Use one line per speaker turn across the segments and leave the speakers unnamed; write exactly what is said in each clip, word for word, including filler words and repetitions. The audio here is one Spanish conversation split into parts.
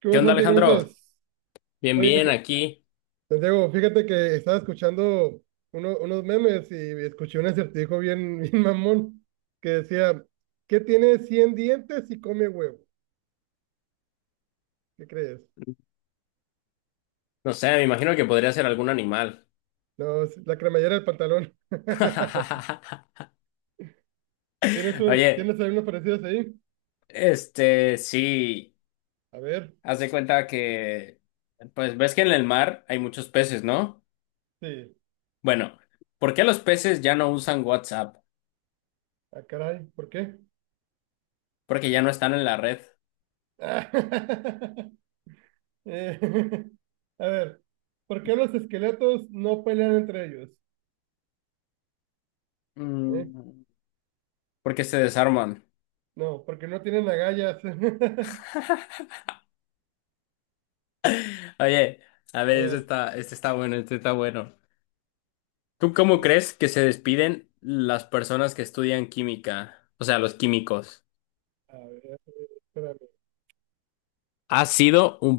¿Qué
¿Qué
hubo,
onda,
Santi? ¿Cómo
Alejandro?
estás?
Bien,
Oye,
bien,
S-
aquí.
Santiago, fíjate que estaba escuchando uno- unos memes y escuché un acertijo bien, bien mamón que decía, ¿qué tiene cien dientes y come huevo? ¿Qué crees?
No sé, me imagino que podría ser algún animal.
No, es la cremallera del pantalón. ¿Tienes un,
Oye,
tienes algunos parecidos ahí?
este, sí,
A ver,
haz de cuenta que, pues ves que en el mar hay muchos peces, ¿no?
sí.
Bueno, ¿por qué los peces ya no usan WhatsApp?
Ah, caray, ¿por qué?
Porque ya no están en la red.
Eh, a ver, ¿por qué los esqueletos no pelean entre ellos? ¿Eh?
Mm. Porque se desarman.
No, porque no tienen agallas.
Oye, a
A
ver, este
ver,
está, este está bueno, este está bueno. ¿Tú
a
cómo
ver,
crees que se despiden las personas que estudian química? O sea, los químicos.
a ver, espérame.
Ha sido un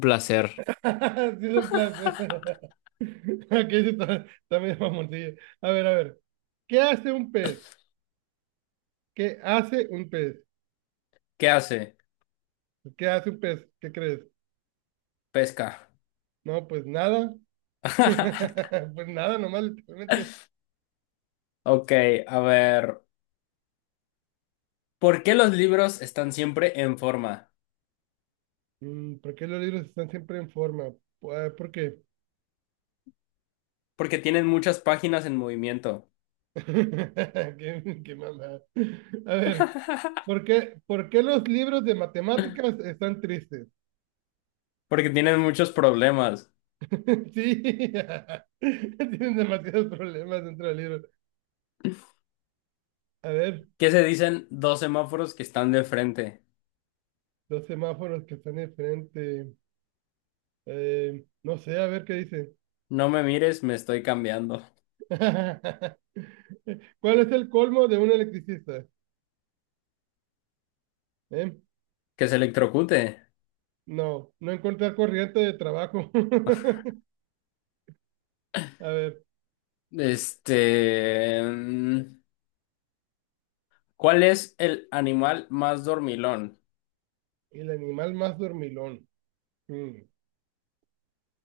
placer.
Sí, es en plan. Ok, sí, está, está medio mamoncillo. A ver, a ver. ¿Qué hace un pez? ¿Qué hace un pez?
¿Qué hace?
¿Qué hace un pez? ¿Qué crees?
Pesca.
No, pues nada. Pues nada, nomás literalmente.
Ok, a ver. ¿Por qué los libros están siempre en forma?
Mm, ¿Por qué los libros están siempre en forma? Pues, ah, ¿por qué?
Porque tienen muchas páginas en movimiento.
Qué, qué mamada. A ver, ¿por qué, por qué los libros de matemáticas están tristes?
Porque tienen muchos problemas.
Sí, tienen demasiados problemas dentro del libro. A ver,
¿Qué se dicen dos semáforos que están de frente?
los semáforos que están enfrente. Eh, no sé, a ver qué dice.
No me mires, me estoy cambiando.
¿Cuál es el colmo de un electricista? ¿Eh?
Que se electrocute.
No, no encontrar corriente de trabajo. A ver,
Este... mm, ¿Cuál es el animal más dormilón?
el animal más dormilón. Mm,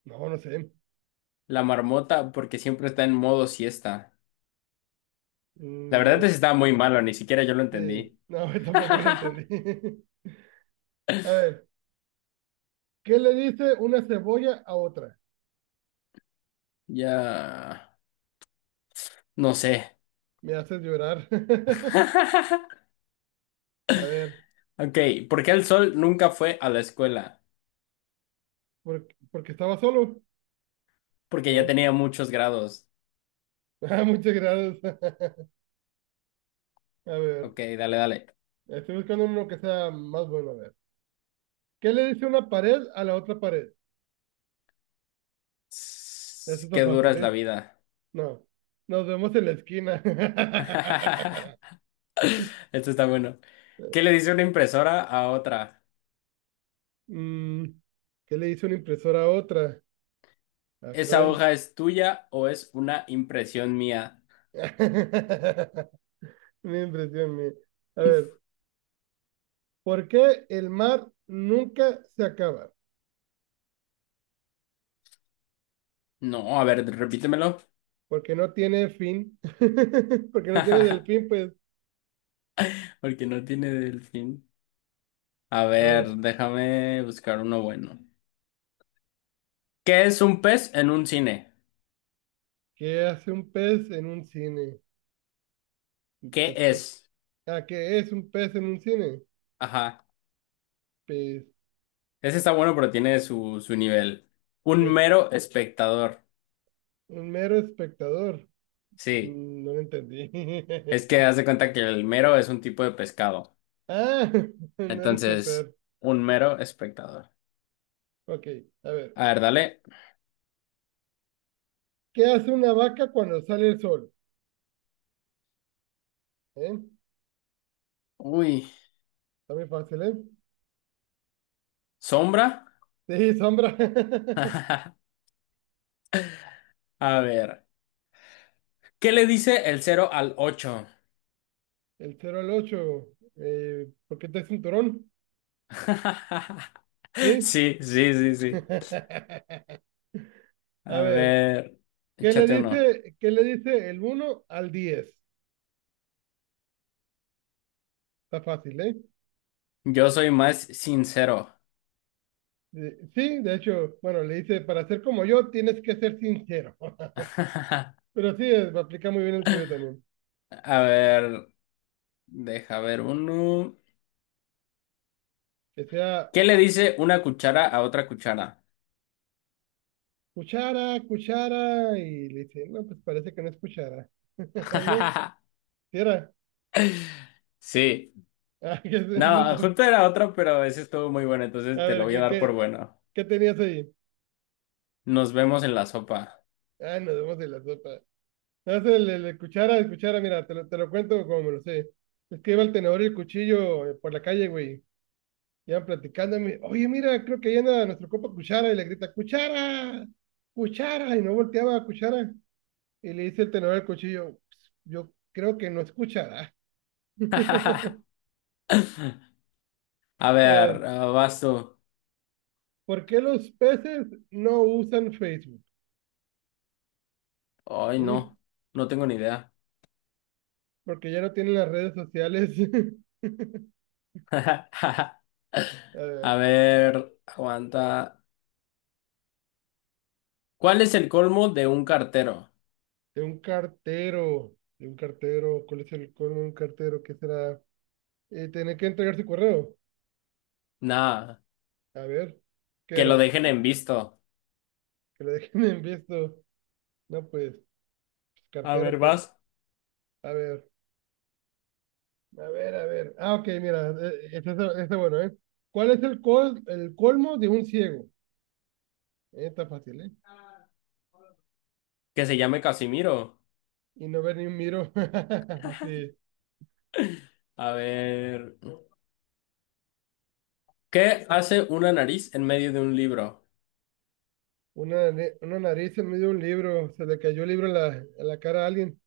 no, no sé.
La marmota, porque siempre está en modo siesta. La
Mm,
verdad es que
no
estaba muy malo, ni siquiera yo lo
sé.
entendí.
No, tampoco lo entendí. A ver, ¿qué le dice una cebolla a otra?
Ya, no sé.
Me haces llorar. A ver.
Ok, ¿por qué el sol nunca fue a la escuela?
¿Por- porque estaba solo?
Porque ya
No.
tenía muchos grados.
Ah, muchas gracias. A ver,
Ok, dale, dale.
estoy buscando uno que sea más bueno. A ver, ¿qué le dice una pared a la otra pared? Eso
Sss,
está
qué dura
fácil,
es la
¿eh?
vida.
No. Nos vemos en la esquina.
Esto está bueno. ¿Qué le dice una impresora a otra?
Mm, ¿qué le dice una impresora a otra? Ah,
¿Esa
caray.
hoja es tuya o es una impresión mía?
Mi impresión, mía. A ver, ¿por qué el mar nunca se acaba?
No, a ver, repítemelo.
Porque no tiene fin. Porque no tiene delfín, pues.
Porque no tiene del fin. A
A
ver,
ver.
déjame buscar uno bueno. ¿Qué es un pez en un cine?
¿Qué hace un pez en un cine? Pues
¿Qué
pez, pez.
es?
Ah, ¿qué es un pez en un cine?
Ajá.
Pez,
Ese está bueno, pero tiene su, su nivel. Un
pez.
mero espectador.
Un mero espectador.
Sí.
Mm, No lo entendí.
Es que haz de cuenta que el mero es un tipo de pescado.
Ah, un mero
Entonces,
espectador.
un mero espectador.
Ok, a ver.
A ver, dale.
¿Qué hace una vaca cuando sale el sol? ¿Eh?
Uy.
Está muy fácil, ¿eh?
¿Sombra?
Sí, sombra.
A ver. ¿Qué le dice el cero al ocho?
El cero al ocho. Eh, ¿por qué te cinturón? ¿Sí?
Sí, sí, sí, sí.
A
A
ver.
ver.
¿Qué le
Échate uno.
dice, qué le dice el uno al diez? Está fácil, ¿eh?
Yo soy más sincero.
Eh, Sí, de hecho, bueno, le dice, para ser como yo tienes que ser sincero.
A
Pero sí, eh, aplica muy bien el tuyo también.
ver. Deja ver uno.
Que sea
¿Qué le dice una cuchara a otra cuchara?
cuchara, cuchara, y le dice, no, pues parece que no es cuchara. No, sí era.
Sí.
Ah, que es, es un
No,
chiste.
justo era otra, pero ese estuvo muy bueno, entonces
A
te lo
ver,
voy a
¿qué,
dar por
qué,
bueno.
qué tenías ahí?
Nos vemos en la sopa.
Ah, nos vemos en la sopa. No, es el, el- el cuchara, el cuchara, mira, te lo, te lo cuento como me lo sé. Es que iba el tenedor y el cuchillo eh, por la calle, güey. Iban platicando, y me, oye, mira, creo que llena nuestro copa Cuchara y le grita, Cuchara, Cuchara, y no volteaba a Cuchara. Y le dice el tenedor al cuchillo, "Pues, yo creo que no es Cuchara".
A ver,
Eh,
ah, vas tú.
¿Por qué los peces no usan Facebook?
Ay,
¿Mm?
no, no tengo ni idea.
Porque ya no tienen las redes sociales. A
A
ver,
ver, aguanta. ¿Cuál es el colmo de un cartero?
de un cartero, de un cartero, ¿cuál es el colmo de un cartero? ¿Qué será? Eh, tener que entregar su correo.
Nada,
A ver, ¿qué
que lo
era?
dejen en visto.
Que lo dejen en visto. No, pues,
A ver,
cartero, pues,
vas.
a ver, a ver, a ver. Ah, ok, mira, eh, este, este, este bueno, ¿eh? ¿Cuál es el, col, el colmo de un ciego? Eh, está fácil, ¿eh?
Que se llame Casimiro.
Y no ver ni un miro. Sí,
A ver. ¿Qué hace una nariz en medio de un libro?
una, nare- una nariz en medio de un libro, se le cayó el libro en la, en la, cara a alguien.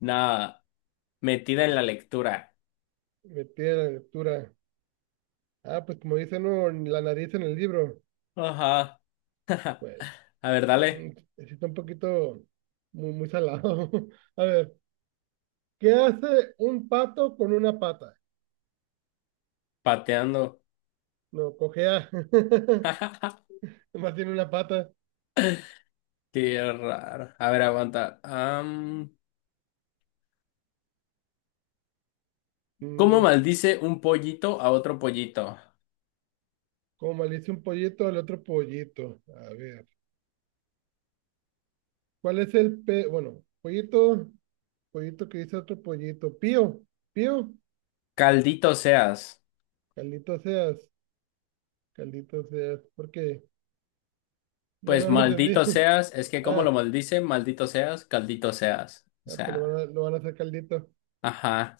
Nada, metida en la lectura.
Metida la lectura. Ah, pues como dice, no, la nariz en el libro.
Ajá.
Bueno,
A ver,
mm,
dale,
sí está un poquito muy, muy salado. A ver, ¿qué hace un pato con una pata?
pateando.
No, cojea. Nomás tiene una pata.
Qué raro. A ver, aguanta. Am, ¿cómo
Mm,
maldice un pollito a otro pollito?
como maldice un pollito al otro pollito. A ver. ¿Cuál es el pe... Bueno, pollito, pollito que dice otro pollito. Pío, pío.
Caldito seas.
Caldito seas, caldito seas. ¿Por qué? No,
Pues
no lo entendí.
maldito seas, es que ¿cómo lo
Ah,
maldice? Maldito seas, caldito seas. O
ya, pues lo van
sea,
a, lo van a hacer caldito.
ajá.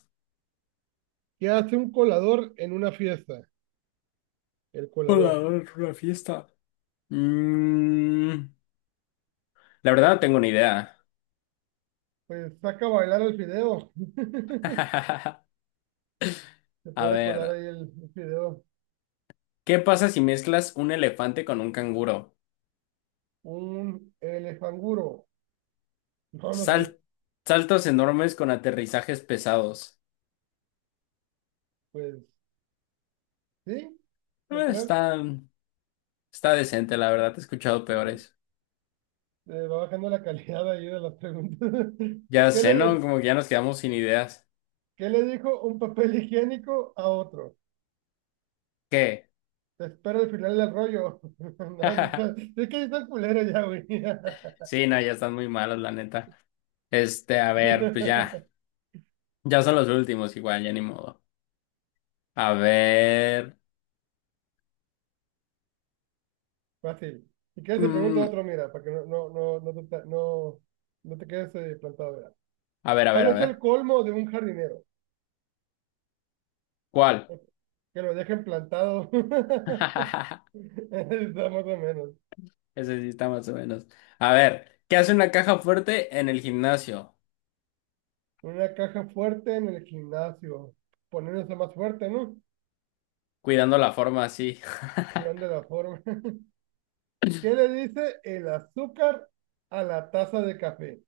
¿Qué hace un colador en una fiesta? El
Hola,
colador.
hola, una fiesta. Mm, la verdad no tengo ni idea.
Pues saca a bailar el fideo. Se
A
pone a colar
ver.
ahí el, el fideo.
¿Qué pasa si mezclas un elefante con un canguro?
Un elefanguro. No, no sé.
Sal- saltos enormes con aterrizajes pesados.
Pues sí, yo
Eh,
creo.
Está, está decente, la verdad. He escuchado peores.
Eh, va bajando la calidad ahí de las preguntas.
Ya
¿Qué
sé,
le,
¿no? Como que ya nos quedamos sin ideas.
qué le dijo un papel higiénico a otro?
¿Qué?
Te espero al final del rollo. No, sí está- sí es que sí está culero ya, güey.
Sí, no, ya están muy malos, la neta. Este, a ver, pues ya. Ya son los últimos, igual, ya ni modo. A ver.
Fácil. Si quieres te pregunto
mm,
otro, mira, para que no, no, no, no, te, ta- no, no te quedes eh, plantado, mira.
a ver, a
¿Cuál
ver, a
es el
ver.
colmo de un jardinero?
¿Cuál?
Que lo dejen plantado. Está más o menos.
Ese sí está más o menos. A ver, ¿qué hace una caja fuerte en el gimnasio?
Una caja fuerte en el gimnasio. Poniéndose más fuerte, ¿no?
Cuidando la forma así.
Cuidando la forma. ¿Qué le dice el azúcar a la taza de café?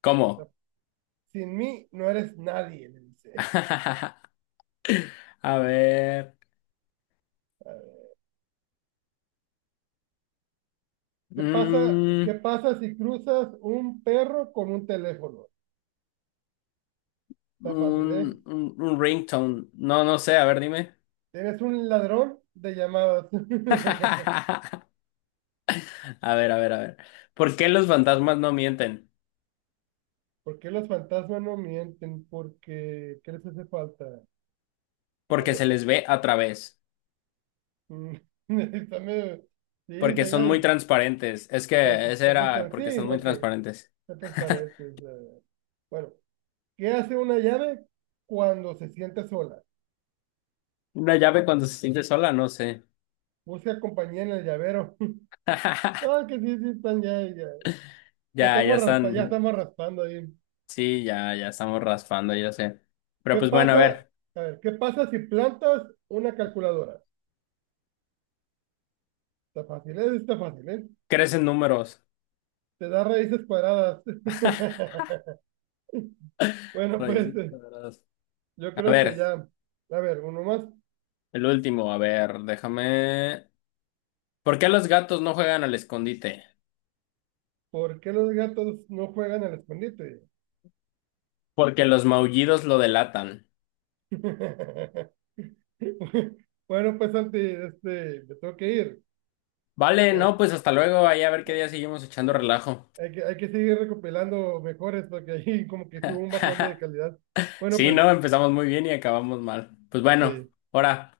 ¿Cómo?
Sin mí no eres nadie, le dice.
A ver.
A ver, ¿Qué pasa,
Mm,
qué pasa si cruzas un perro con un teléfono? Está fácil, ¿eh?
un, un, un ringtone. No, no sé. A ver, dime.
Eres un ladrón de llamadas.
A ver, a ver, a ver. ¿Por qué los fantasmas no mienten?
¿Por qué los fantasmas no mienten? Porque, ¿qué les hace falta? A
Porque se
ver.
les ve a través.
mm, está Sí,
Porque
está
son
ya-
muy transparentes. Es que ese
perfecto. Entonces,
era
para,
porque
sí,
son muy
ok.
transparentes.
Entonces, para esto es, eh, bueno, ¿qué hace una llave cuando se siente sola?
Una llave cuando se siente sola, no sé.
Busca compañía en el llavero. No, que sí, sí, están ya, ya, ya
Ya, ya
estamos raspa, ya
están.
estamos raspando ahí.
Sí, ya, ya estamos raspando, ya sé. Pero
¿Qué
pues bueno, a
pasa?
ver.
A ver, ¿qué pasa si plantas una calculadora? Está fácil, ¿eh? Está fácil, ¿eh?
Crecen números.
Te da raíces cuadradas. Bueno, pues
Raíces
eh,
cuadradas.
yo
A
creo que
ver,
ya. A ver, uno más.
el último, a ver, déjame. ¿Por qué los gatos no juegan al escondite?
¿Por qué los gatos no juegan al escondite?
Porque
¿Por
los maullidos lo delatan.
Bueno, pues Santi, este, me tengo que ir.
Vale, no,
Eh,
pues hasta luego, ahí a ver qué día seguimos echando
eh,
relajo.
hay que, hay que seguir recopilando mejores porque ahí como que sí hubo un bajón de calidad. Bueno,
Sí, no,
pues
empezamos muy bien y acabamos mal. Pues bueno,
sí.
ahora.